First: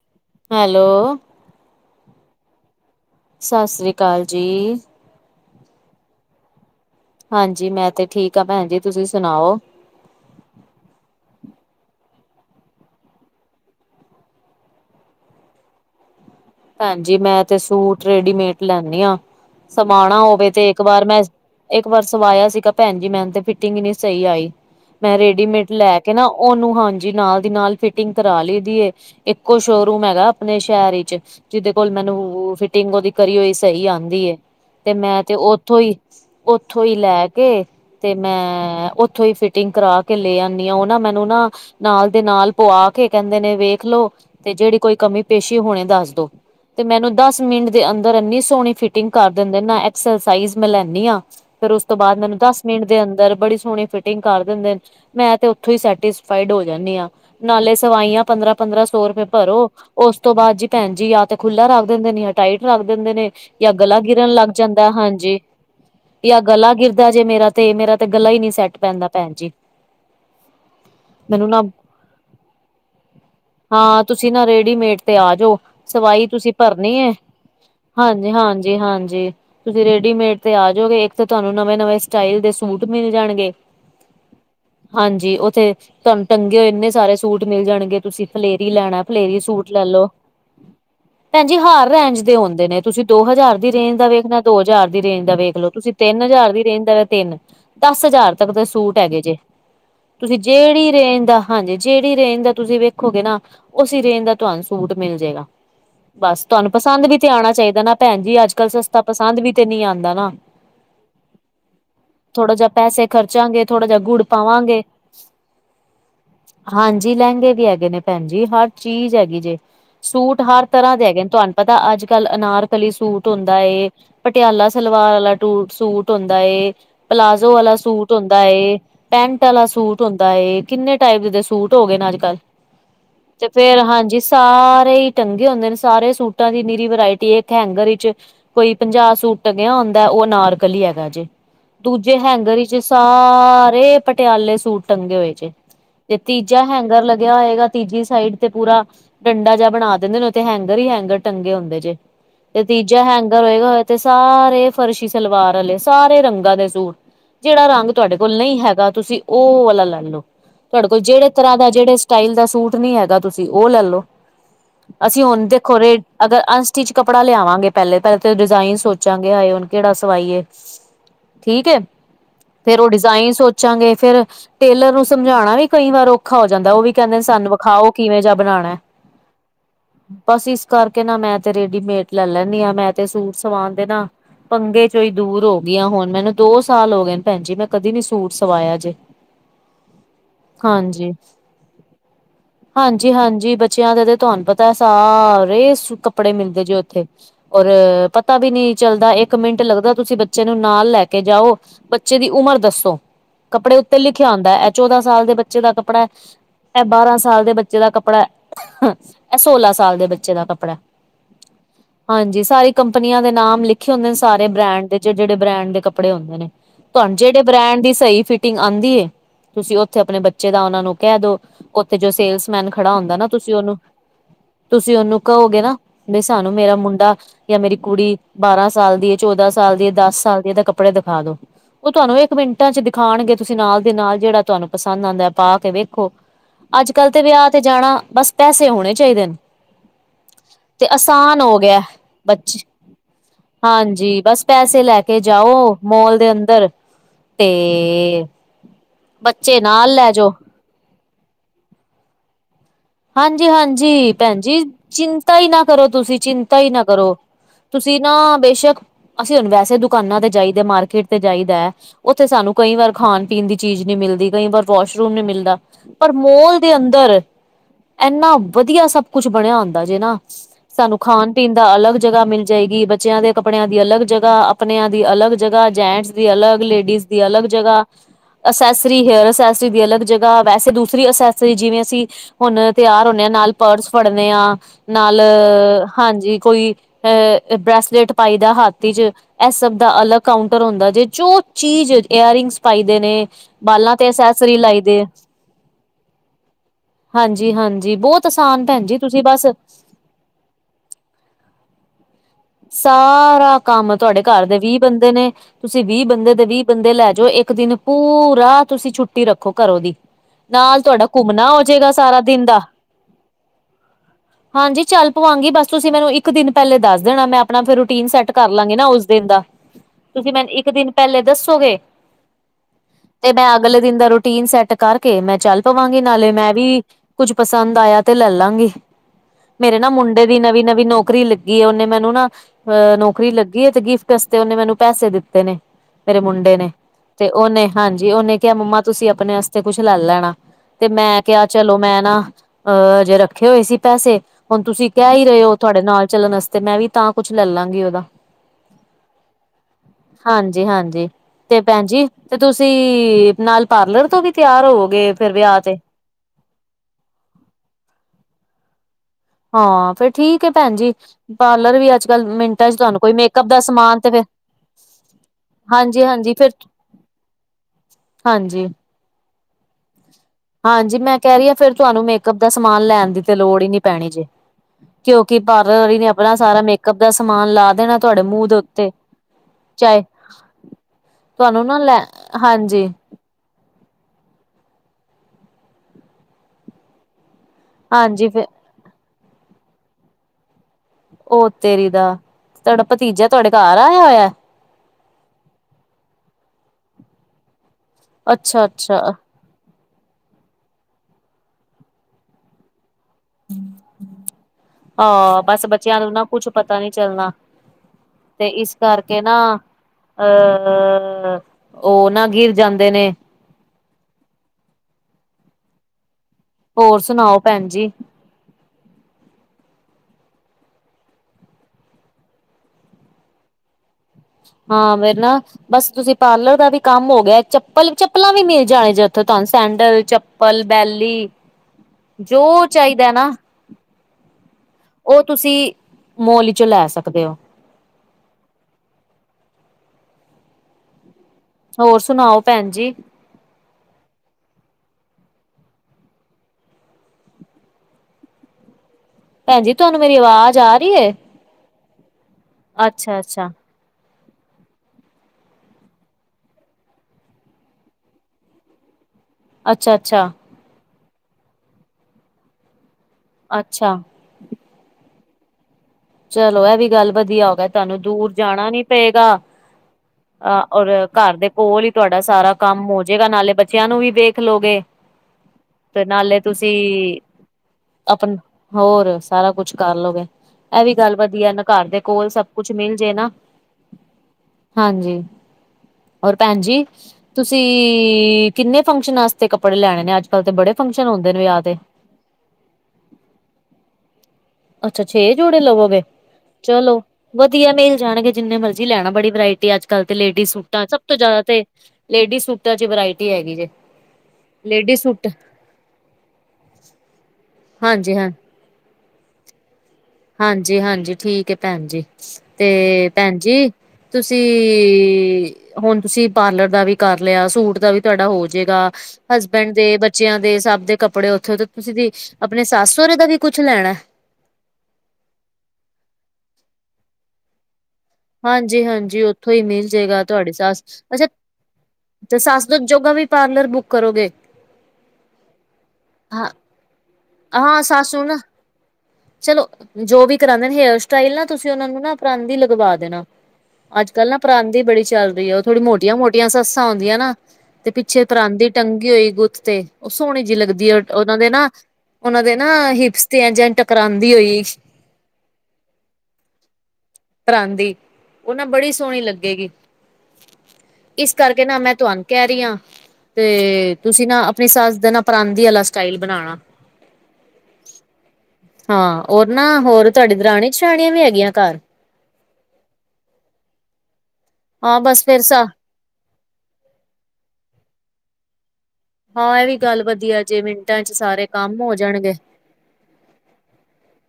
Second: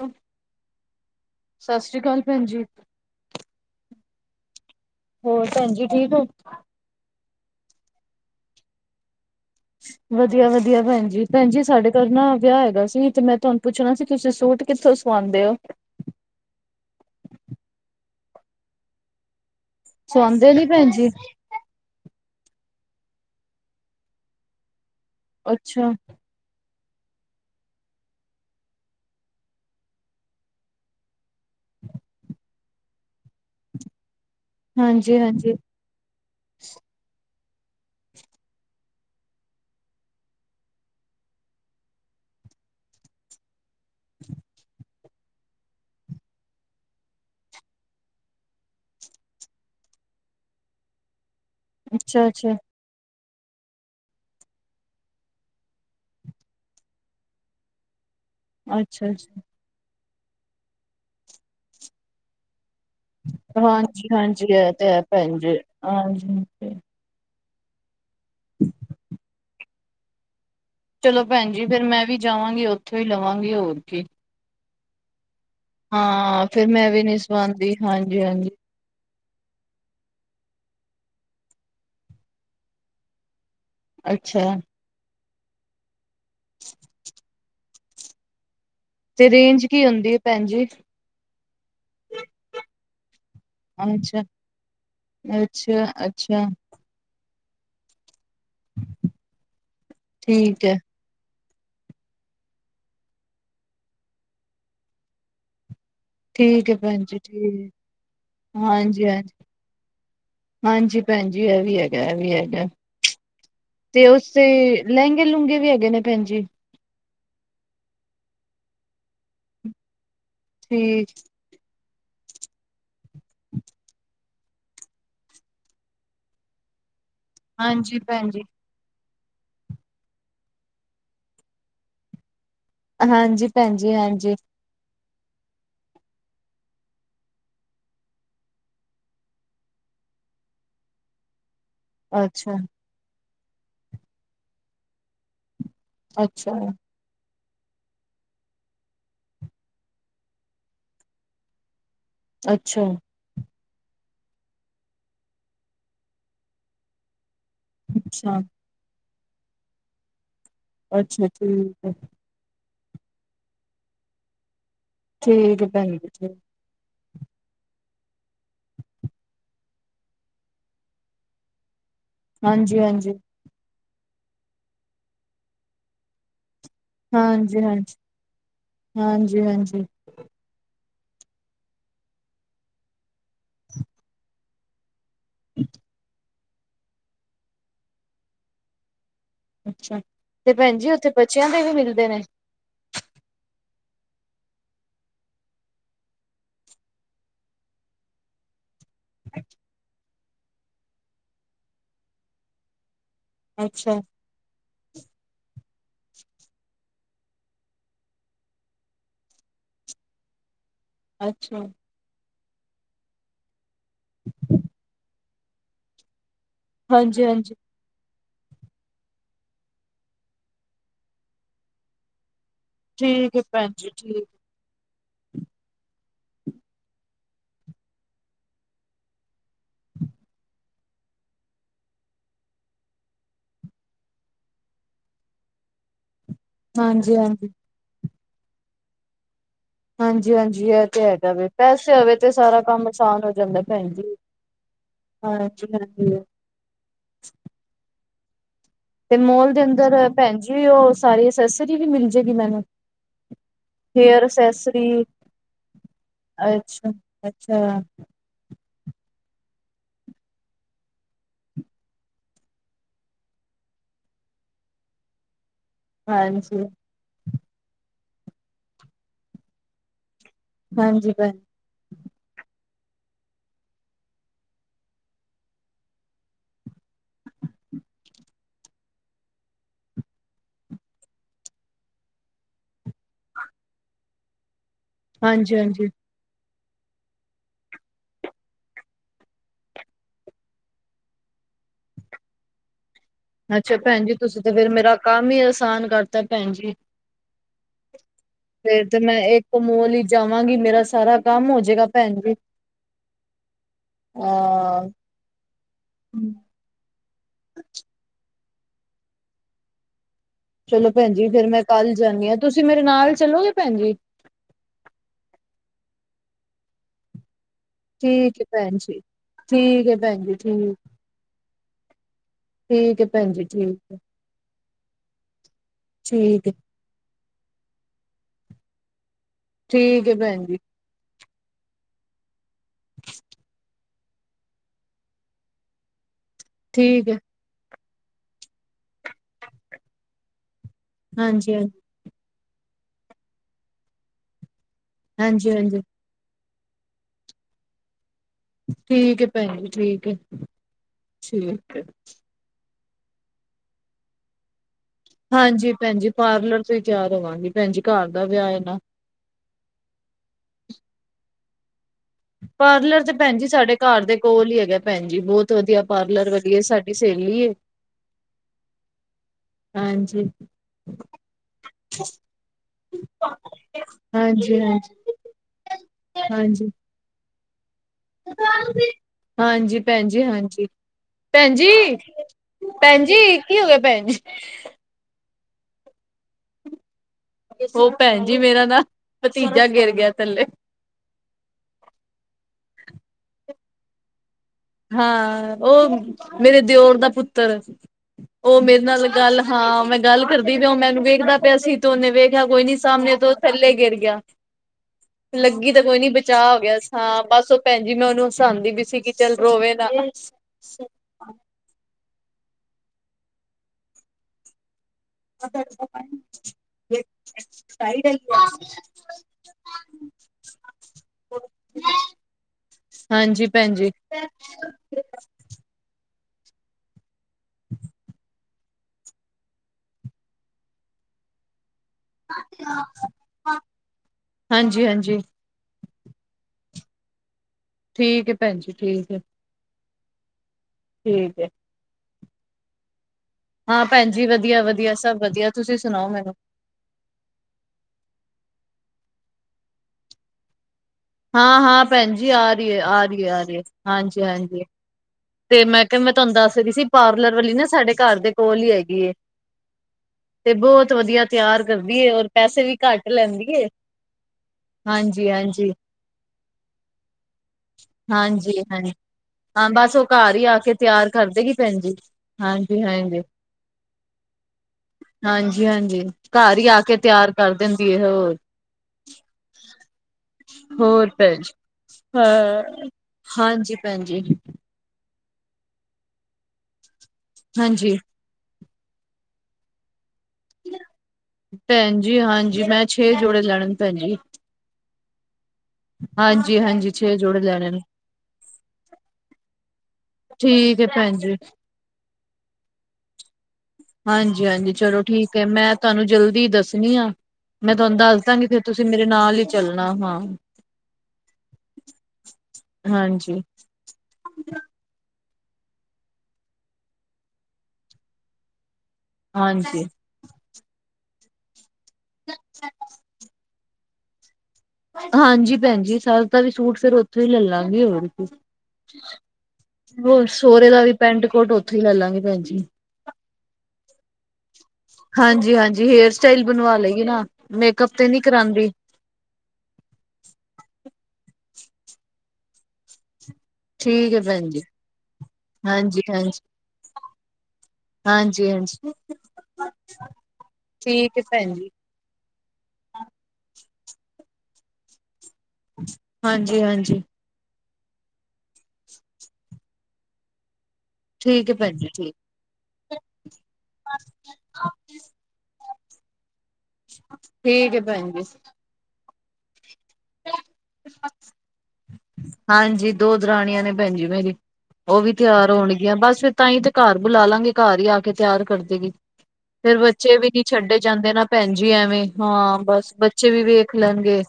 ਓ hello ਸਸ੍ਰੀ ਅਕਾਲ ਭੈਣਜੀ ਸਸ਼੍ਰੀ ਅਕਾਲ ਜੀ ਹੋਰ ਭੈਣਜੀ ਠੀਕ ਹੋ ਹਾਂਜੀ ਮੈਂ ਤਾਂ ਠੀਕ ਹਾਂ ਭੈਣ ਜੀ ਤੁਸੀਂ ਸੁਣਾਓ ਵਧੀਆ-ਵਧੀਆ ਭੈਣ ਜੀ। ਭੈਣ ਜੀ ਸਾਡੇ ਘਰ ਨਾ ਵਿਆਹ ਹੈਗਾ ਸੀ ਤੇ ਮੈਂ ਤਾਨੂੰ ਪੁੱਛਣਾ ਸੀ ਤੁਸੀਂ ਸੂਟ- ਕਿੱਥੇ ਸਵਾਉਂਦੇ ਔ? ਭੈਣਜੀ, ਮੈਂ ਤੇ ਸੂਟ ਰੇਡੀਮੇਡ ਲੈਦੀ ਆਂ। ਸਮਾਣਾ ਹੋਵੇ ਸਵਾਉਂਦੇ ਨੀ ਤੇ ਇੱਕ ਭੈਣ ਵਾਰ ਜੀ, ਮੈਂ- ਇੱਕ ਵਾਰ ਸਵਾਇਆ ਸੀਗਾ ਭੈਣ ਜੀ, ਮੈਨੂੰ ਤੇ ਫਿਟਿੰਗ ਨੀ ਸਹੀ ਆਈ, ਮੈਂ ਰੇਡੀਮੇਡ ਅੱਛਾ ਲੈਕੇ ਨਾ- ਉਹਨੂੰ ਹਾਂਜੀ ਨਾਲ ਦੀ ਨਾਲ ਫਿਟਿੰਗ ਕਰਾ ਲਈਦੀ ਏ। ਇੱਕੋ ਸ਼ੋਰੂਮ ਹੈਗਾ, ਆਪਣੇ ਸ਼ਹਿਰ ਵਿੱਚ। ਜਿਹਦੇ ਕੋਲ ਮੈਨੂੰ ਓ ਫਿਟਿੰਗ ਉਹਦੀ ਕਰੀ ਹੋਈ ਸਹੀ ਆਉਂਦੀ ਏ ਹਾਂਜੀ ਮੈਂ ਤੇ ਹਾਂਜੀ ਉੱਥੋਂ ਹੀ- ਉੱਥੋਂ ਹੀ ਲੈਕੇ ਤੇ ਮੈਂ ਉੱਥੋਂ ਹੀ ਫਿਟਿੰਗ ਕਰਾ ਕੇ ਲੇ ਆਉਣੀਆਂ। ਉਹ ਨਾ ਮੈਨੂੰ ਨਾ- ਨਾਲ ਦੇ ਨਾਲ ਪਵਾ ਕੇ ਕਹਿੰਦੇ ਨੇ ਵੇਖ ਲਓ ਤੇ ਜਿਹੜੀ ਕੋਈ ਕਮੀ ਪੇਸ਼ੀ ਹੁਣੇ ਦੱਸ ਦੋ। ਤੇ ਮੈਨੂੰ ਦਸ ਮਿੰਟ ਦੇ ਅੰਦਰ ਇੰਨੀ ਸੋਹਣੀ ਫਿਟਿੰਗ ਕਰ ਦਿੰਦੇ, ਮੈਂ ਅਕਸਲ ਸਾਈਜ਼ ਮੈਂ ਲੈਦੀ ਹਾਂ। ਫਿਰ ਉਸ ਤੋਂ ਬਾਅਦ ਅੱਛਾ ਮੈਨੂੰ ਅੱਛਾ। ਦਸ ਮਿੰਟ ਦੇ ਅੰਦਰ ਬੜੀ ਸੋਹਣੀ ਫਿਟਿੰਗ ਕਰ ਦਿੰਦੇ ਮੈਂ ਤਾਂ ਉੱਥੋਂ ਹੀ ਸੈਟਿਸਫਾਈਡ ਹੋ ਜਾਂਦੀ ਹਾਂ, ਨਾਲੇ ਸਵਾਈਆਂ- ਪੰਦਰਾਂ- ਪੰਦਰਾਂ ਸੌ ਅੱਛਾ ਰੁਪਏ ਅੱਛਾ, ਭਰੋ, ਉਸ ਤੋਂ ਬਾਅਦ ਜੀ ਭੈਣ ਜੀ ਯਾ ਤਾਂ ਖੁੱਲਾ ਰੱਖ ਦਿੰਦੇ ਨੇ ਟਾਈਟ ਰੱਖ ਦਿੰਦੇ ਨੇ ਜਾਂ ਗਲਾ ਹਾਂਜੀ ਗਿਰਨ ਹਾਂਜੀ ਲੱਗ ਇਹ ਤੇ ਜਾਂਦਾ ਹੈ ਹਾਂਜੀ, ਭੈਣ ਜੀ, ਜਾਂ ਗਲਾ ਹਾਂਜੀ। ਗਿਰ- ਜੇ ਮੇਰਾ ਤੇ ਮੇਰਾ ਤੇ ਗਲਾ ਹੀ ਨਹੀਂ ਸੈੱਟ ਬਹਿੰਦਾ, ਭੈਣ ਜੀ। ਚਲੋ, ਮੈਨੂੰ ਭੈਣ ਨਾ ਜੀ ਫਿਰ ਮੈਂ ਵੀ ਜਾਵਾਂਗੀ ਉੱਥੋਂ ਹੀ ਲਵਾਂਗੀ, ਹੋਰ ਹਾਂ ਕਿ। ਤੁਸੀਂ ਨਾ ਰੇਡੀਮੇਡ ਤੇ ਆ ਜਓ। ਸਵਾਈ ਹਾਂ ਤੁਸੀਂ ਫੇਰ ਮੈਂ ਵੀ ਭਰਨੀਏ, ਨੀ ਸਵਾਉਂਦੀ ਹਾਂਜੀ ਹਾਂਜੀ। ਹਾਂਜੀ-ਹਾਂਜੀ। ਜੇ ਹਾਂਜੀ। ਤੁਸੀਂ ਰੇਡੀਮੇਡ ਤੇ ਆ ਜਾਓਗੇ, ਇੱਕ ਤਾਂ ਤੁਹਾਨੂੰ ਨਵੇਂ- ਨਵੇਂ ਸਟਾਈਲ ਦੇ ਸੂਟ ਮਿਲ ਜਾਣਗੇ। ਅੱਛਾ, ਹਾਂਜੀ, ਉੱਥੇ ਤੁਹਾਨੂੰ ਟੰਗੇ ਹੋਏ ਇੰਨੇ ਸਾਰੇ ਸੂਟ ਮਿਲ ਜਾਣਗੇ ਤੁਸੀਂ ਫਲੇਰੀ ਲੈਣਾ- ਤੇ ਫਲੇਰੀ ਰੇਂਜ ਕੀ ਹੁੰਦੀ, ਭੈਣ ਜੀ? ਭੈਣਜੀ, ਹਾਰ ਰੇਂਜ ਦੇ ਹੁੰਦੇ ਨੇ, ਤੁਸੀਂ ਦੋ ਹਜ਼ਾਰ ਦੀ ਰੇਂਜ ਦਾ ਅੱਛਾ ਵੇਖਣਾ ਦੋ ਹਜ਼ਾਰ ਦੀ ਰੇਂਜ ਦਾ ਵੇਖ ਲੋ। ਅੱਛਾ ਤੁਸੀਂ- ਤਿੰਨ ਅੱਛਾ ਹਜ਼ਾਰ ਦੀ ਰੇਂਜ ਦਾ ਤਿੰਨ- ਦਸ ਹਜ਼ਾਰ ਤੱਕ ਦੇ ਸੂਟ ਹੈਗੇ ਜੇ। ਤੁਸੀਂ ਠੀਕ ਹੈ। ਜੇੜੀ ਰੇਂਜ ਦਾ- ਹਾਂਜੀ, ਜੇੜੀ ਰੇਂਜ ਦਾ ਤੁਸੀਂ ਵੇਖੋਗੇ ਨਾ ਉਸੀ ਰੇਂਜ ਦਾ ਤੁਹਾਨੂੰ ਸੂਟ ਮਿਲ ਜੇਗਾ। ਬਸ, ਠੀਕ ਤੁਹਾਨੂੰ ਹੈ ਭੈਣ ਪਸੰਦ ਵੀ ਜੀ ਤੇ ਆਣਾ ਠੀਕ ਚਾਹੀਦਾ ਨਾ ਭੈਣ ਜੀ ਅੱਜ-ਕੱਲ ਸਸਤਾ ਹਾਂਜੀ ਹਾਂਜੀ ਪਸੰਦ ਵੀ ਤੇ ਨਹੀਂ ਆਂਦਾ ਨਾ। ਹਾਂਜੀ, ਭੈਣਜੀ ਇਹ ਵੀ ਹੈਗਾ ਇਹ ਵੀ ਥੋੜਾ ਹੈਗਾ ਜਿਹਾ ਪੈਸੇ ਖਰਚਾਂਗੇ ਥੋੜਾ ਜਿਹਾ ਤੇ ਉਹ ਗੁੜ ਸੇ ਪਾਵਾਂਗੇ ਲਹਿੰਗੇ-ਲੂੰਹਗੇ ਵੀ ਹੈਗੇ ਨੇ ਭੈਣ ਜੀ? ਹਾਂਜੀ, ਲਹਿੰਗੇ ਵੀ ਹੈਗੇ ਨੇ ਭੈਣ ਜੀ। ਹਰ ਚੀਜ਼ ਹੈਗੀ ਜੇ। ਸੂਟ ਹਾ- ਹਰ ਤਰ੍ਹਾਂ ਦੇ ਠੀਕ ਹੈਗੇ ਤੁਹਾਨੂੰ ਪਤਾ ਅੱਜ-ਕੱਲ ਅਨਾਰਕਲੀ ਸੂਟ ਹੁੰਦਾ ਏ- ਪਟਿਆਲਾ ਸਲਵਾਰ ਵਾਲਾ ਟੂਰ ਸੂਟ ਹੁੰਦਾਏ, ਪਲਾਜ਼ੋ ਵਾਲਾ ਹਾਂਜੀ ਸੂਟ ਭੈਣ ਜੀ ਹੁੰਦਾਏ ਪੈਂਟ ਆਲਾ ਸੂਟ ਹੁੰਦਾ ਏ, ਕਿੰਨੇ ਟਾਈਪ ਦੇ ਸੂਟ ਹੋ ਗਏ ਨੇ ਅੱਜ-ਕੱਲ। ਹਾਂਜੀ ਤੇ ਭੈਣ ਫਿਰ ਜੀ ਹਾਂਜੀ ਸਾਰੇ ਹੀ- ਵਧੀਆ ਹੁੰਦੇ ਨੇ ਸਾਰੇ ਸੂਟਾਂ ਦੀ ਨੀਰੀ ਵਰਾਇਟੀ ਇੱਕ ਹੈਂਗਰ ਵਿੱਚ ਕੋਈ ਪੰਜਾਹ ਸੂਟ ਟੰਗਿਆ ਹੁੰਦਾ, ਉਹ ਅਨਾਰਕਲੀ ਹੈਗਾ ਜੇ। ਦੂਜੇ ਅੱਛਾ ਹੈਂਗਰ ਵਿੱਚ ਸਾਰੇ ਪਟਿਆਲੇ ਸੂਟ ਟੰਗੇ ਹੋਏ ਜੇ। ਤੇ ਅੱਛਾ ਤੀਜਾ ਹੈਂਗਰ ਲੱਗਿਆ ਹੋਏਗਾ ਤੀਜੀ ਸਾਈਡ ਤੇ ਪੂਰਾ ਡੰਡਾ ਜਿਹਾ ਬਣਾ ਦਿੰਦੇ ਨੇ- ਤੇ ਹੈਂਗਰ ਹੀ ਹੈਂਗਰ ਟੰਗੇ ਹੁੰਦੇ ਜੇ, ਤੇ ਅੱਛਾ ਤੀਜਾ ਹੈਂਗਰ ਹੋਏਗਾ- ਤੇ ਸਾਰੇ ਫਰਸ਼ੀ ਸਲਵਾਰ ਵਾਲੇ, ਸਾਰੇ ਰੰਗਾਂ ਦੇ ਸੂਟ- ਜੇਹੜਾ ਰੰਗ ਤੁਹਾਡੇ ਕੋਲ ਅੱਛਾ ਨਹੀਂ ਹੈਗਾ, ਤੁਸੀਂ ਉਹ ਵਾਲਾ ਲੈ ਲਓ- ਤੁਹਾਡੇ ਕੋਲ ਅੱਛਾ ਜਿਹੜੇ ਤਰ੍ਹਾਂ ਦਾ ਠੀਕ ਹੈ ਜਿਹੜੇ ਸਟਾਈਲ ਦਾ ਸੂਟ ਨੀ ਹੈਗਾ ਤੁਸੀਂ ਉਹ ਲੈ ਲਓ। ਅਸੀਂ ਹੁਣ ਠੀਕ ਹੈ ਦੇਖੋ ਭੈਣ ਰੇਟ ਜੀ ਠੀਕ ਅਗਰ ਅਸ - ਅਨਸਟਿਚ ਕੱਪੜਾ ਲਿਆਵਾਂਗੇ ਪਹਿਲੇ, ਪਹਿਲੇ ਤੇ ਡਿਜ਼ਾਇਨ ਸੋਚਾਂਗੇ ਹਾਏ ਹੁਣ ਕਿਹੜਾ ਸਵਾਈ ਏ ਠੀਕ ਹੈ ਹਾਂਜੀ ਫਿਰ ਉਹ ਹਾਂਜੀ ਡਿਜ਼ਾਇਨ ਸੋਚਾਂਗੇ, ਫੇਰ ਟੇਲਰ ਨੂੰ ਸਮਝਾਉਣਾ ਵੀ ਕਈ ਵਾਰ ਔਖਾ ਹੋ ਜਾਂਦਾ। ਉਹ ਵੀ ਕਹਿੰਦੇ ਸਾਨੂੰ ਹਾਂਜੀ ਵਿਖਾਓ ਹਾਂਜੀ ਕਿਵੇਂ ਜਿਹਾ ਬਣਾਉਣਾ। ਹਾਂਜੀ -ਹਾਂਜੀ। ਬਸ, ਇਸ ਕਰਕੇ ਨਾ ਮੈਂ ਤੇ ਰੇਡੀਮੇਡ ਲੈ ਲੈਣੀ ਆਂ। ਮੈਂ ਤੇ ਸੂਟ ਸਵਾਉਣ ਦੇ ਨਾ- ਪੰਗੇ 'ਚੋਂ ਹੀ ਦੂਰ ਹੋ ਗਈ ਹੁਣ ਮੈਨੂੰ ਦੋ ਸਾਲ ਹੋ ਗਏ ਨੇ ਭੈਣ ਜੀ ਮੈਂ ਕਦੀ ਨੀ ਸੂਟ ਸਵਾਇਆ ਜੇ ਅੱਛਾ, ਤੇ ਭੈਣਜੀ ਉੱਥੇ ਬੱਚਿਆਂ ਦੇ ਵੀ ਮਿਲਦੇ ਨੇ ਹਾਂਜੀ ਹਾਂਜੀ ਬੱਚਿਆਂ ਦੇ ਤੇ ਤੁਹਾਨੂੰ ਪਤਾ ਸਾਰੇ ਸੂ ਕੱਪੜੇ ਮਿਲਦੇ ਜੇ ਉੱਥੇ, ਔਰ ਪ ਪਤਾ ਵੀ ਨਹੀਂ ਚੱਲਦਾ ਇੱਕ ਮਿੰਟ ਲੱਗਦਾ ਤੁਸੀਂ ਬੱਚ ਬੱਚੇ ਨੂੰ ਨਾਲ ਲੈ ਕੇ ਜਾਓ, ਬੱਚੇ ਦੀ ਉਮਰ ਦੱਸੋ, ਕੱਪੜੇ ਉੱਤੇ ਅੱਛਾ ਲਿਖ ਲਿਖਿਆ ਆਉਦਾ ਐਹ ਚੌਦਾਂ ਸਾਲ ਦੇ ਬੱਚੇ ਦਾ ਕੱਪੜਾ, ਐਹ ਬਾਰਾਂ ਸਾਲ ਦੇ ਬੱਚੇ ਦਾ ਕੱਪੜਾ ਐਹ ਸੋਲਾਂ ਸਾਲ ਦੇ ਬੱਚੇ ਦਾ ਕੱਪੜਾ ਅੱਛਾ ਹਾਂਜੀ ਸਾਰੀ ਕੰਪਨੀਆਂ ਦੇ ਨਾਮ ਲਿਖੇ ਹੁੰਦੇ ਨੇ ਸਾਰੇ ਬ੍ਰਾਂਡ ਦੇ ਜਿਹੜੇ ਬ੍ਰਾਂਡ ਦੇ ਕੱਪੜੇ ਹੁੰਦੇ ਨੇ ਤਾਨੂੰ ਹਾਂਜੀ ਜਿਹੜੇ ਹਾਂਜੀ ਬ੍ਰਾਂਡ ਦੀ ਸਹੀ ਫਿਟ ਫਿਟਿੰਗ ਆਂਦੀ ਏ, ਤੁਸੀਂ ਉੱਥੇ ਆਪਣੇ ਬੱਚੇ ਦਾ ਉਹਨਾ ਨੂੰ ਕਹਿ ਦੋ ਉੱਥੇ ਜੋ ਸੇਲਸ ਮੇਨ ਖੜਾ ਹੁੰਦਾ ਨਾ ਠੀਕ ਹੈ ਤੁਸੀਂ ਭੈਣ ਉਹਨੂੰ ਜੀ ਠੀਕ ਤੁਸੀਂ ਉਹਨੂੰ ਕਹੋਗੇ ਨਾ ਬਈ ਸਾਨੂੰ ਮੇਰਾ ਮੁੰਡਾ ਜਾਂ ਮੇਰੀ ਕੁੜੀ ਬਾਰਾਂ ਸਾਲ ਦੀ ਹੈ ਚੌਦਾਂ ਸਾਲ ਦੀ ਹੈ ਦਸ ਸਾਲ ਦੀਏ ਤਾਂ ਕੱਪੜੇ ਦਿਖਾ ਦੋ ਉਹ ਤੁਹਾਨੂੰ ਇੱਕ ਮਿੰਟਾਂ ਚ ਦਿਖਾਣਗੇ ਤੁਸੀਂ ਨਾਲ ਦੀ ਨਾਲ ਜਿਹੜਾ ਤੁਹਾਨੂੰ ਪਸੰਦ ਆਂਦਾ ਪਾ ਕੇ ਵੇਖੋ ਅੱਜ ਕੱਲ੍ਹ ਹਾਂਜੀ ਤੇ ਹਾਂਜੀ ਵਿਆਹ ਤੇ ਜਾਣਾ ਬਸ ਪੈਸੇ ਹੋਣੇ ਚਾਹੀਦੇ ਨੇ ਹਾਂਜੀ ਹਾਂਜੀ ਇਹ ਤੇ ਹੈਗਾ ਆਸਾਨ ਵੇ ਹੋ ਗਿਆ ਪੈਸੇ ਹੋਵੇ ਤੇ ਬੱਚੇ ਸਾਰਾ ਕੰਮ ਆਸਾਨ ਹੋ ਜਾਂਦਾ ਭੈਣ ਜੀ ਹਾਂਜੀ ਬਸ ਪੈਸੇ ਲੈ ਕੇ ਹਾਂਜੀ ਜਾਓ ਮੋਲ ਹਾਂਜੀ। ਦੇ ਅੰਦਰ ਤੇ ਬੱਚੇ ਨਾਲ ਲੈ ਜੋ ਕਿ ਉਹ ਸਾਰੀ ਅਸੈਸਰੀ ਵੀ ਮਿਲ ਜੇਗੀ ਮੈਨੂੰ ਹਾਂਜੀ ਹਾਂਜੀ ਹੇਅਰ ਭੈਣ ਜੀ ਅਸੈਸਰੀ ਚਿੰਤਾ ਹੀ ਨਾ ਕਰੋ ਤੁਸੀਂ ਚਿੰਤਾ ਹੀ ਨਾ ਅੱਛਾ ਕਰੋ ਅੱਛਾ। ਤੁਸੀਂ ਨਾ ਬੇਸ਼ੱਕ ਅਸੀਂ ਹੁਣ ਵੈਸੇ ਦੁਕਾਨਾਂ ਤੇ ਜਾਈਦਾ ਹੈ ਮਾਰਕੀਟ ਤੇ ਜਾਈਦਾ ਹੈ ਉੱਥੇ ਸਾਨੂੰ ਕਈ ਵਾਰ ਖਾਣ ਪੀਣ ਦੀ ਚੀਜ਼ ਨਹੀਂ ਮਿਲਦੀ ਕਈ ਵਾਰ ਵਾਸ਼ਰੂਮ ਨੀ ਮਿਲਦਾ ਪਰ ਮੋਲ ਹਾਂਜੀ ਦੇ ਅੰਦਰ ਇੰਨਾ ਵਧੀਆ ਸਭ ਕੁਛ ਬਣਿਆ ਹੁੰਦਾ ਜੇ ਨਾ ਸਾਨੂੰ ਹਾਂਜੀ ਖਾਣ ਭੈਣ ਪੀਣ ਦਾ ਅਲੱਗ ਜਗ੍ਹਾ ਮਿਲ ਜਾਏਗੀ ਬੱਚਿਆਂ ਦੇ ਕੱਪੜਿਆਂ ਦੀ ਅਲੱਗ ਜਗ੍ਹਾ ਆਪਣਿਆਂ ਦੀ ਅਲੱਗ ਜਗ੍ਹਾ ਜੈਂਟਸ ਦੀ ਅਲੱਗ ਲੇਡੀਜ਼ ਦੀ ਅਲੱਗ ਜਗ੍ਹਾ ਅਸੈਸਰੀ ਹੇਅਰ ਅਸੇਸਰੀ ਦੀ ਅਲੱਗ ਜਗ੍ਹਾ ਵੈਸੇ ਦੂਸਰੀ ਅਸੇਸਰੀ ਜਿਵੇਂ ਅਸੀਂ ਹੁਣ ਤਿਆਰ ਹੁਂਦੇ ਆ ਨਾਲ ਪਰਸ ਫੜ ਨੇ ਆ ਨਾਲ ਹਾਂਜੀ ਕੋਈ ਅ ਬ੍ਰੈਸਲੇਟ ਪਾਈ ਦਾ ਹੱਥ ਏਚ ਇਹ ਸਭ ਦਾ ਅਲੱਗ ਕਾਉਂਟਰ ਹੁੰਦਾ ਜੇ ਜੋ ਚੀਜ਼ ਏਅਰ ਰਿੰਗਸ ਪਾਈਦੇ ਨੇ ਅੱਛਾ ਬਾਲਾਂ ਭੈਣ ਤੇ ਜੀ ਤੁਸੀਂ ਤਾਂ ਅਸੈਸਰੀ ਫੇਰ ਲਾਈ ਮੇਰਾ ਦੇ ਕੰਮ ਹੀ ਆਸਾਨ ਕਰਤਾ ਭੈਣ ਜੀ ਜੀ ਹਾਂਜੀ ਬਹੁਤ ਆਸਾਨ ਫੇਰ ਭੈਣ ਤੇ ਜੀ ਮੈਂ ਤੁਸੀਂ ਇਕ ਬਸ ਮੋਲ ਹੀ ਜਾਵਾਂਗੀ ਮੇਰਾ ਸਾਰਾ ਕੰਮ ਹੋਜੇਗਾ ਭੈਣ ਜੀ ਸਾਰਾ ਕੰਮ ਤੁਹਾਡੇ ਘਰ ਦੇ ਵੀਹ ਹਾਂ ਬੰਦੇ ਨੇ ਤੁਸੀਂ ਵੀਹ ਬੰਦੇ ਦੇ ਵੀਹ ਬੰਦੇ ਲੈ ਜਾਓ ਇੱਕ ਦਿਨ ਪੂਰਾ ਤੁਸੀਂ ਛੁੱਟੀ ਰੱਖੋ ਘਰੋਂ ਦੀ ਨਾਲ ਚਲੋ ਤੁਹਾਡਾ ਭੈਣ ਜੀ ਫੇਰ ਘੁੰਮਣਾ ਮੈਂ ਹੋ ਜਾਏਗਾ ਕੱਲ ਸਾਰਾ ਜਾਂਦੀ ਹਾਂ ਦਿਨ ਦਾ ਤੁਸੀਂ ਮੇਰੇ ਨਾਲ ਚਲੋਗੇ ਭੈਣ ਜੀ ਹਾਂਜੀ ਚੱਲ ਪਵਾਂਗੀ ਬਸ ਤੁਸੀਂ ਮੈਨੂੰ ਇੱਕ ਦਿਨ ਪਹਿਲੇ ਦੱਸ ਦੇਣਾ ਮੈਂ ਆਪਣਾ ਫਿਰ ਰੂਟੀਨ ਸੈੱਟ ਠੀਕ ਹੈ ਕਰ ਲਾਂਗੀ ਭੈਣ ਨਾ ਜੀ ਉਸ ਦਿਨ ਦਾ ਠੀਕ ਹੈ ਭੈਣ ਤੁਸੀਂ ਜੀ ਮੈਨੂੰ ਇੱਕ ਠੀਕ ਦਿਨ ਪਹਿਲੇ ਦੱਸੋਗੇ ਠੀਕ ਹੈ ਭੈਣ ਤੇ ਜੀ ਮੈਂ ਅਗਲੇ ਠੀਕ ਹੈ, ਦਿਨ ਦਾ ਰੂਟੀਨ ਸੈਟ ਕਰਕੇ ਮੈਂ ਚੱਲ ਪਵਾਂਗੀ ਨਾਲੇ ਠੀਕ ਹੈ ਮੈਂ ਵੀ ਕੁੱਝ ਪਸੰਦ ਆਇਆ ਤੇ ਲੈ ਲਾਂਗੀ ਮੇਰੇ ਨਾ ਠੀਕ ਹੈ ਮੁੰਡੇ ਦੀ ਭੈਣ ਜੀ ਨਵੀਂ ਨਵੀਂ ਨੌਕਰੀ ਲਗੀ ਲੱਗੀ ਏ ਉਹਨੇ ਮੈਨੂੰ ਨਾ ਅ ਨੌਕਰੀ ਲੱਗੀ ਹੈ ਤੇ ਗਿਫ ਅਸਤੇ ਉਹਨੇ ਮੈਨੂੰ ਪੈਸੇ ਦਿੱਤੇ ਨੇ ਮੇਰੇ ਮੁੰਡੇ ਨੇ ਠੀਕ ਏ ਤੇ ਉਹਨੇ ਹਾਂਜੀ ਉਹਨੇ ਕਿਹਾ ਮੰਮਾ ਤੁਸੀਂ ਆਪਣੇ ਆਸਤੇ ਕੁਛ ਲੈ ਲੈਣਾ ਤੇ ਮੈਂ ਕਿਹਾ ਹਾਂਜੀ ਹਾਂਜੀ ਚਲੋ ਮੈਂ ਨਾ ਅਜੇ ਰੱਖੇ ਹੋਏ ਸੀ ਪੈਸੇ ਹੁਣ ਤੁਸੀਂ ਕਹਿ ਹੀ ਰਹੇ ਹਾਂਜੀ ਹੋ ਹਾਂਜੀ ਤੁਹਾਡੇ ਨਾਲ ਚਲਣ ਆਸਤੇ ਮੈਂ ਵੀ ਤਾਂ ਕੁਛ ਲੈ ਲਾਂਗੀ ਉਹਦਾ ਠੀਕ ਹੈ ਭੈਣ ਜੀ ਠੀਕ ਹੈ ਹਾਂਜੀ-ਹਾਂਜੀ 'ਤੇ ਠੀਕ ਹੈ ਭੈਣ ਜੀ 'ਤੇ ਤੁਸੀਂ ਨਾਲ ਪਾਰਲਰ ਤੋਂ ਵੀ ਤਿਆਰ ਹੋਵੋ ਹਾਂਜੀ ਭੈਣਜੀ ਪਾਰਲਰ ਤੋਂ ਈ ਤਿਆਰ ਹੋਵਾਂਗੀ ਭੈਣ ਜੀ ਘਰ ਦਾ ਵਿਆਹ ਏ ਨਾ। ਹਾਂ ਫੇਰ ਠੀਕ ਏ ਭੈਣ ਜੀ ਪਾਰਲਰ ਵੀ ਅੱਜ ਕੱਲ ਮਿੰਟਾਂ ਚ ਤੁਹਾਨੂੰ ਪਾਰਲਰ 'ਤੇ ਕੋਈ ਭੈਣ ਮੇਕਅਪ ਜੀ ਦਾ ਸਾਡੇ ਸਮਾਨ ਘਰ ਤੇ ਦੇ ਫੇਰ ਕੋਲ ਈ ਹੈਗਾ ਭੈਣ ਜੀ ਬਹੁਤ ਵਧੀਆ ਪਾਰਲਰ ਹਾਂਜੀ-ਹਾਂਜੀ ਫਿਰ ਵਧੀਆ ਸਾਡੀ ਸੇਲੀ ਏ। ਹਾਂਜੀ। ਹਾਂਜੀ। ਹਾਂਜੀ ਮੈਂ ਕਹਿ ਰੀ ਆ ਫੇਰ ਤੁਹਾਨੂੰ ਮੇਕਅਪ ਦਾ ਸਮਾਨ ਲੈਣ ਦੀ 'ਤੇ ਲੋੜ ਈ ਨੀ ਪੈਣੀ ਜੇ। ਹਾਂਜੀ ਹਾਂਜੀ ਕਿਉਂਕਿ ਪਾਰਲਰ ਆਲੀ ਨੇ ਆਪਣਾ ਸਾਰਾ ਹਾਂਜੀ ਮੇਕਅੱਪ ਦਾ ਸਮਾਨ ਲਾ ਦੇਣਾ ਤੁਹਾਡੇ ਮੂੰਹ ਦੇ ਉੱਤੇ ਹਾਂਜੀ ਚਾਹੇ ਭੈਣ ਜੀ ਹਾਂਜੀ। ਭੈਣ ਤੁਹਾਨੂੰ ਜੀ, ਨਾ ਲੈ ਭੈਣ ਹਾਂਜੀ-ਹਾਂਜੀ ਜੀ ਕੀ ਹੋ ਗਿਆ ਭੈਣ ਜੀ ਉਹ ਭੈਣ ਜੀ ਫਿਰ ਮੇਰਾ ਨਾ ਭਤੀਜਾ ਗਿਰ ਗਿਆ ਥੱਲੇ। ਉਹ ਤੇਰੀ ਦਾ ਤੁਹਾਡਾ ਭਤੀਜਾ ਤੁਹਾਡੇ ਘਰ ਆਇਆ ਹੋਇਆ? ਹਾਂ ਉਹ ਮੇਰੇ ਦਿਓਰ ਦਾ ਪੁੱਤਰ, ਉਹ ਮੇਰੇ ਅੱਛਾ-ਅੱਛਾ ਨਾਲ ਗੱਲ ਹਾਂ ਮੈਂ ਗੱਲ ਕਰਦੀ ਪਈ ਤੇ ਉਹ ਮੈਨੂੰ ਵੇਖਦਾ ਪਿਆ ਸੀ 'ਤੇ ਉਹਨੇ ਵੇਖਿਆ ਕੋਈ ਨੀ ਸਾਮ੍ਹਣੇ ਤੋਂ ਥੱਲੇ ਗਿਰ ਗਿਆ। ਹਾਂ ਬਸ ਲੱਗੀ ਤਾਂ ਕੋਈ ਬੱਚਿਆਂ ਨੀ ਨੂੰ ਨਾ ਕੁੱਛ ਬਚਾਅ ਹੋ ਗਿਆ ਪਤਾ ਨੀ ਸਾਂ ਚੱਲਣਾ ਬਸ ਉਹ ਭੈਣ ਜੀ ਮੈਂ ਉਹਨੂੰ ਤੇ ਹਸਾਂਦੀ ਇਸ ਪਈ ਸੀਗੀ ਚੱਲ ਰੋਵੇ ਨਾ। ਹਾਂ। ਉਹ ਨਾ ਗਿਰ ਜਾਂਦੇ ਨੇ। [inaudible] ਹੋਰ ਸੁਣਾਓ ਭੈਣ ਜੀ? [inaudible] ਹਾਂਜੀ ਭੈਣਜੀ। ਹਾਂ ਫੇਰ ਨਾ ਬਸ ਤੁਸੀਂ ਪਾਰਲਰ ਦਾ ਵੀ ਕੰਮ ਹੋ ਗਿਆ ਚੱਪਲ, ਚੱਪਲਾਂ ਵੀ ਮਿਲ ਜਾਏ ਜਦ ਤੇ ਤੁਹਾਨੂੰ ਸੈਂਡਲ, ਚੱਪਲ, ਬੈਲੀ ਜੋ ਚਾਈਦਾ ਹੈ ਨਾ, ਹਾਂਜੀ-ਹਾਂਜੀ ਉਹ ਤੁਸੀਂ ਮੋਂਲ ਇਚੋ ਲੈ ਸਕਦੇ ਓ। ਠੀਕ ਏ ਭੈਣ ਜੀ ਠੀਕ ਏ। ਠੀਕ ਏ। ਹੋਰ ਸੁਣਾਓ ਭੈਣ ਜੀ? ਹਾਂ ਭੈਣ ਜੀ ਵਧੀਆ-ਵਧੀਆ ਸਭ ਵਧੀਆ ਤੁਸੀਂ ਸੁਣਾਓ ਮੈਨੂੰ। ਭੈਣਜੀ ਤੁਹਾਨੂੰ ਮੇਰੀ ਆਵਾਜ਼ ਆ ਰੀ ਏ? ਹਾਂ-ਹਾਂ ਭੈਣ ਜੀ ਆ ਰੀ ਏ, ਆ ਰੀ ਏ, ਆ ਅੱਛਾ ਰੀ ਹਾਂਜੀ ਆ ਰੀ ਏ 'ਤੇ ਮੈਂ ਕਿਹਾ ਮੈਂ ਤੁਹਾਨੂੰ ਦੱਸ ਰੀ ਸੀ ਪਾਰਲਰ ਵਾਲੀ ਨਾ ਸਾਡੇ ਘਰ ਦੇ ਕੋਲ ਈ ਹੈਗੀ ਏ। ਅੱਛਾ-ਅੱਛਾ। 'ਤੇ ਬਹੁਤ ਵਧੀਆ ਤਿਆਰ ਕਰਦੀ ਏ ਔਰ ਪੈਸੇ ਵੀ ਘੱਟ ਲੈਂਦੀ ਏ। ਅੱਛਾ ਹਾਂਜੀ-ਹਾਂਜੀ। ਚਲੋ ਇਹ ਵੀ ਗੱਲ ਵਧੀਆ ਹੋ ਗਿਆ ਤੁਹਾਨੂੰ ਦੂਰ ਜਾਣਾ ਨੀ ਹਾਂਜੀ-ਹਾਂਜੀ ਪਏਗਾ ਹਾਂ ਬਸ ਉਹ ਘਰ ਹੀ ਆ ਕੇ ਔਰ ਤਿਆਰ ਕਰ ਘਰ ਦੇ ਦੇਗੀ ਭੈਣ ਕੋਲ ਈ ਜੀ। ਤੁਹਾਡਾ ਸਾਰਾ ਕੰਮ ਹਾਂਜੀ-ਹਾਂਜੀ, ਹੋਜੇਗਾ ਨਾਲੇ ਬੱਚਿਆਂ ਨੂੰ ਵੀ ਦੇਖ ਲਉਗੇ। ਹਾਂਜੀ-ਹਾਂਜੀ ਘਰ ਈ ਆ ਕੇ ਤਿਆਰ ਕਰ ਦਿੰਦੀ ਏ ਹੋਰ। ਆਪਨ ਹੋਰ ਸਾਰਾ ਕੁਛ ਕਰ ਲਉਗੇ। ਇਹ ਵੀ ਹੋਰ ਗੱਲ ਭੈਣ ਵਧੀਆ ਜੀ, ਨਾ ਘਰ ਦੇ ਕੋਲ ਸਭ ਹਾਂ ਕੁਛ ਮਿਲ ਜੇ ਨਾ। ਹਾਂਜੀ ਭੈਣ ਜੀ, ਹਾਂਜੀ, ਔਰ ਭੈਣ ਜੀ ਹਾਂਜੀ। ਤੁਸੀਂ ਕਿੰਨੇ ਫੰਕਸ਼ਨ ਆਸਤੇ ਕੱਪੜੇ ਲੈ ਨੇ ਅੱਜ-ਕੱਲ੍ਹ 'ਤੇ ਬੜੇ ਫੰਕਸ਼ਨ ਹੁੰਦੇ ਨੇ ਵਿਆਹ ਤੇ। ਭੈਣ ਜੀ ਹਾਂਜੀ ਮੈਂ ਛੇ ਜੋੜੇ ਲੈਣੇ ਨੇ ਭੈਣ ਜੀ। ਅੱਛਾ ਛੇ ਜੋੜੇ ਲਵੋਗੇ ਹਾਂਜੀ-ਹਾਂਜੀ ਚਲੋ ਛੇ ਜੋੜੇ ਲੈਣੇ ਨੇ। ਵਧੀਆ ਮਿਲ ਜਾਣਗੇ ਜਿੰਨੇ ਮਰ ਜੀ ਲੈਣਾ ਬੜੀ ਵਰਾਇਟੀ ਅੱਜ ਕੱਲ 'ਤੇ ਲੇਡੀਜ਼ ਠੀਕ ਸੂਟਾਂ ਹੈ ਚ ਸਭ ਤੋਂ ਭੈਣ ਜੀ ਜ਼ਿਆਦਾ 'ਤੇ ਲੇਡੀਜ਼ ਸੂਟਾਂ 'ਚ ਵਰਾਇਟੀ ਹੈਗੀ ਜੇ। ਹਾਂਜੀ-ਹਾਂਜੀ ਲੇਡੀਜ਼ ਚਲੋ ਸੂਟ ਠੀਕ ਏ। ਤੁਹਾਨੂੰ ਜਲਦੀ ਦੱਸਣੀ ਆ ਮੈਂ ਤੁਹਾਨੂੰ ਹਾਂਜੀ ਹਾਂ ਦੱਸਦਾਂਗੀ ਫੇਰ ਤੁਸੀਂ ਮੇਰੇ ਨਾਲ ਹੀ ਚੱਲਣਾ ਹਾਂ ਹਾਂਜੀ ਹਾਂਜੀ ਠੀਕ ਏ ਭੈਣ ਜੀ ਤੇ ਭੈਣ ਹਾਂਜੀ ਜੀ ਤੁਸੀਂ ਹੁਣ ਤੁਸੀਂ ਪਾਰਲਰ ਦਾ ਵੀ ਕਰ ਲਿਆ ਸੂਟ ਦਾ ਵੀ ਤੁਹਾਡਾ ਹੋਜੇਗਾ ਹਸਬੈਂਡ ਹਾਂਜੀ ਦੇ ਬੱਚਿਆਂ ਦੇ ਸਭ ਦੇ ਕੱਪੜੇ ਉੱਥੋਂ ਤੇ ਤੁਸੀਂ ਵੀ ਆਪਣੇ ਸੱਸ ਸੋਹਰੇ ਦਾ ਵੀ ਕੁੱਛ ਲੈਣਾ ਹਾਂਜੀ, ਭੈਣਜੀ ਸੱਸ ਦਾ ਵੀ ਸੂਟ ਫੇਰ ਓਥੋਂ ਈ ਲੈ ਲਾਂਗੀ ਹੋਰ। ਕੀ ਹਾਂਜੀ-ਹਾਂਜੀ, ਓਥੋਂ ਈ ਮਿਲ ਜੇਗਾ, ਹੋਰ ਤੁਆਡੀ ਸਹੁਰੇ ਦਾ ਸੱਸ ਵੀ ਪੈਂਟ ਅੱਛਾ ਕੋਟ ਉੱਥੋਂ ਹੀ ਲੈ ਲਾਂਗੇ ਤੇ ਭੈਣ ਜੀ ਸੱਸ ਦਾ ਜੋਗਾ ਵੀ ਪਾਰਲਰ ਬੁੱਕ ਕਰੋਗੇ। ਹਾਂਜੀ-ਹਾਂਜੀ, ਹੇਅਰ ਸਟਾਈਲ ਹਾਂ ਬਣਵਾ ਲਏਗੀ ਨਾ। ਹਾਂ, ਮੇਕਅਪ ਤੇ ਸੱਸ ਨੀ ਹੁਣ ਕਰਾਂਦੀ ਚਲੋ, ਜੋ ਵੀ ਕਰਾਂਦੇ ਨੇ, ਹੇਅਰ ਸਟਾਈਲ ਨਾ ਤੁਸੀਂ ਓਨਾ ਨੂੰ ਨਾ ਪਰਾਂਦੀ ਲਗਵਾ ਦੇਣਾ। ਠੀਕ ਹੈ ਅੱਜਕੱਲ ਨਾ ਭੈਣ ਜੀ ਪਰਾਂਦੀ ਬੜੀ ਚੱਲਦੀ ਐ ਓ ਥੋੜ੍ਹੀ ਹਾਂਜੀ ਹਾਂਜੀ ਮੋਟੀਆਂ-ਮੋਟੀਆਂ ਸੱਸਾਂ ਹੁੰਦੀਆਂ ਨਾ। ਤੇ ਪਿੱਛੇ ਹਾਂਜੀ ਪਰਾਂਦੀ ਹਾਂਜੀ ਟੰਗੀ ਹੋਈ ਗੁੱਤ ਤੇ ਓ ਸੋਹਣੀ ਜੀ ਲੱਗਦੀ ਐ, ਠੀਕ ਹੈ ਓਨਾਂ ਦੇ ਭੈਣ ਨਾ ਜੀ ਓਹਨਾਂ ਦੇ ਨਾ ਹਿਪਸ ਤੇ ਐਜਂ-ਐਨ ਟਕਰਾਂਦੀ ਹੋਈ। ਹਾਂਜੀ-ਹਾਂਜੀ। ਪਰਾਂਦੀ ਓ ਨਾ ਬੜੀ ਸੋਣੀ ਲੱਗੇਗੀ। ਇਸ ਠੀਕ ਹੈ ਕਰਕੇ ਭੈਣ ਨਾ, ਜੀ ਮੈਂ ਠੀਕ ਤੁਆਨੂੰ ਕੈ ਰੀ ਆਂ ਤੇ ਤੁਸੀਂ ਨਾ ਆਪਣੀ ਸੱਸ ਦੇ ਨਾ ਪਰਾਂਦੀ ਆਲਾ ਸਟਾਈਲ ਬਨਾਣਾ। ਠੀਕ ਏ, ਭੈਣ ਜੀ। ਹਾਂ, ਔਰ ਨਾ ਹੋਰ ਤੁਆਡੀ ਦਰਾਣੀ ਜਠਾਣੀਆਂ ਵੀ ਹੈਗੀਆਂ, ਘਰ ਹਾਂਜੀ, ਦੋ ਦਰਾਣੀਆਂ ਨੇ ਭੈਣ ਜੀ, ਮੇਰੀ ਹਾਂ ਓ ਵੀ ਬਸ ਫੇਰ ਤਿਆਰ ਸ ਹੋਣਗੀਆਂ। ਬਸ ਫੇ ਤਾਂ ਈ ਤੇ ਘਰ ਬੁਲਾ ਲਾਂਗੇ ਘਰ ਈ ਆ ਕੇ ਤਿਆਰ ਕਰ ਦੇਗੀ। ਹਾਂ ਇਹ ਵੀ ਫੇਰ ਗੱਲ ਬੱਚੇ ਵੀ ਵਧੀਆ ਨੀ ਜੇ ਛੱਡੇ ਮਿੰਟਾਂ ਚ ਜਾਂਦੇ ਨਾ ਸਾਰੇ ਭੈਣ ਜੀ ਕੰਮ ਹੋ ਐਵੇਂ, ਜਾਣਗੇ ਹਾਂ ਬਸ ਫੇ ਬੱਚੇ ਵੀ ਵੇਖ ਲੈਣਗੇ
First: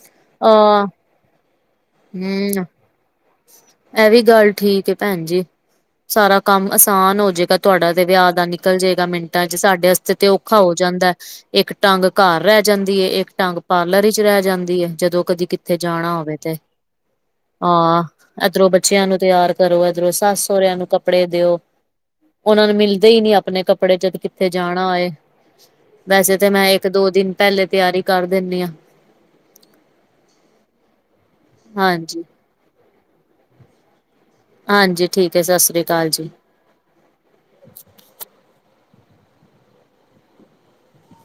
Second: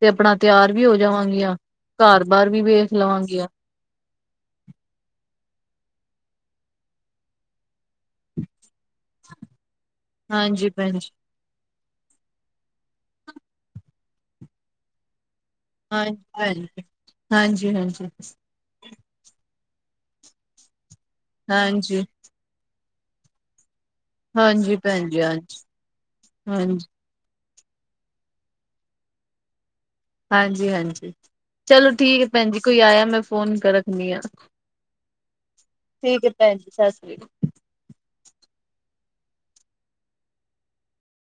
ਤੇ ਅਪਣਾ ਅ ਤਿਆਰ ਵੀ ਹੋ ਜਾਵਾਂਗੀਆਂ। ਘਰ-ਬਾਰ ਵੀ ਵੇਖ ਲਵਾਂਗੀਆਂ। ਐ ਵੀ ਗੱਲ ਠੀਕ ਐ, ਭੈਣ ਜੀ। ਸਾਰਾ ਕੰਮ ਆਸਾਨ ਹੋਜੇਗਾ, ਤੁਆਡਾ ਤੇ ਵਿਆਹ ਦਾ, ਨਿ ਚਲ ਜੇਗਾ ਮਿੰਟਾਂ ਚ, ਸਾਡੇ ਆਸਤੇ ਤੇ ਔਖਾ ਹਾਂਜੀ ਹੋ ਭੈਣ ਜੀ ਜਾਂਦਾ। ਇੱਕ ਟੰਗ ਘਰ ਰੈ ਜਾਂਦੀ ਏ, ਇੱਕ ਟੰਗ ਪਾਰਲਰ 'ਚ ਰੈ ਜਾਂਦੀ ਏ, ਜਦੋਂ ਕਦੀ ਕ ਕਿਤੇ ਜਾਣਾ ਹਾਂਜੀ ਹੋਵੇ ਤੇ, ਭੈਣ ਜੀ। ਹਾਂਜੀ ਆ। ਹਾਂਜੀ ਏਧਰੋਂ ਬੱਚੇਆਂ ਨੂੰ ਤਿਆਰ ਕਰੋ, ਏਧਰੋਂ ਸੱਸ ਸੋਰਿਆਂ ਨੂੰ ਕੱਪੜੇ ਦਿਓ। ਹਾਂਜੀ ਓਨਾਂ ਨੂੰ ਮਿਲਦੇ ਈ ਨੀ, ਆਪਣੇ ਕੱਪੜੇ ਜਦ ਕਿੱਥੇ ਹਾਂਜੀ ਜਾਣਾ ਭੈਣ ਹੋਏ ਜੀ ਹਾਂਜੀ ਵੈਸੇ ਤੇ ਮੈਂ ਹਾਂਜੀ। ਇੱਕ, ਦੋ ਦਿਨ ਪੈਲੇ ਤਿਆਰੀ ਕਰ ਦਿਨੀ ਆ। ਹਾਂਜੀ-ਹਾਂਜੀ, ਚਲੋ ਠੀਕ ਹਾਂਜੀ ਐ ਭੈਣ ਜੀ, ਕੋਈ ਆਇਆ, ਮੈਂ ਫੋਨ ਕ ਰੱਖਣੀ ਆ। ਹਾਂਜੀ ਠੀਕ ਹੈ ਸਤਿ ਸ੍ਰੀ ਅਕਾਲ ਠੀਕ ਐ ਭੈਣ ਜੀ, ਸਸ ਸ੍ਰੀ ਅਕਾਲ।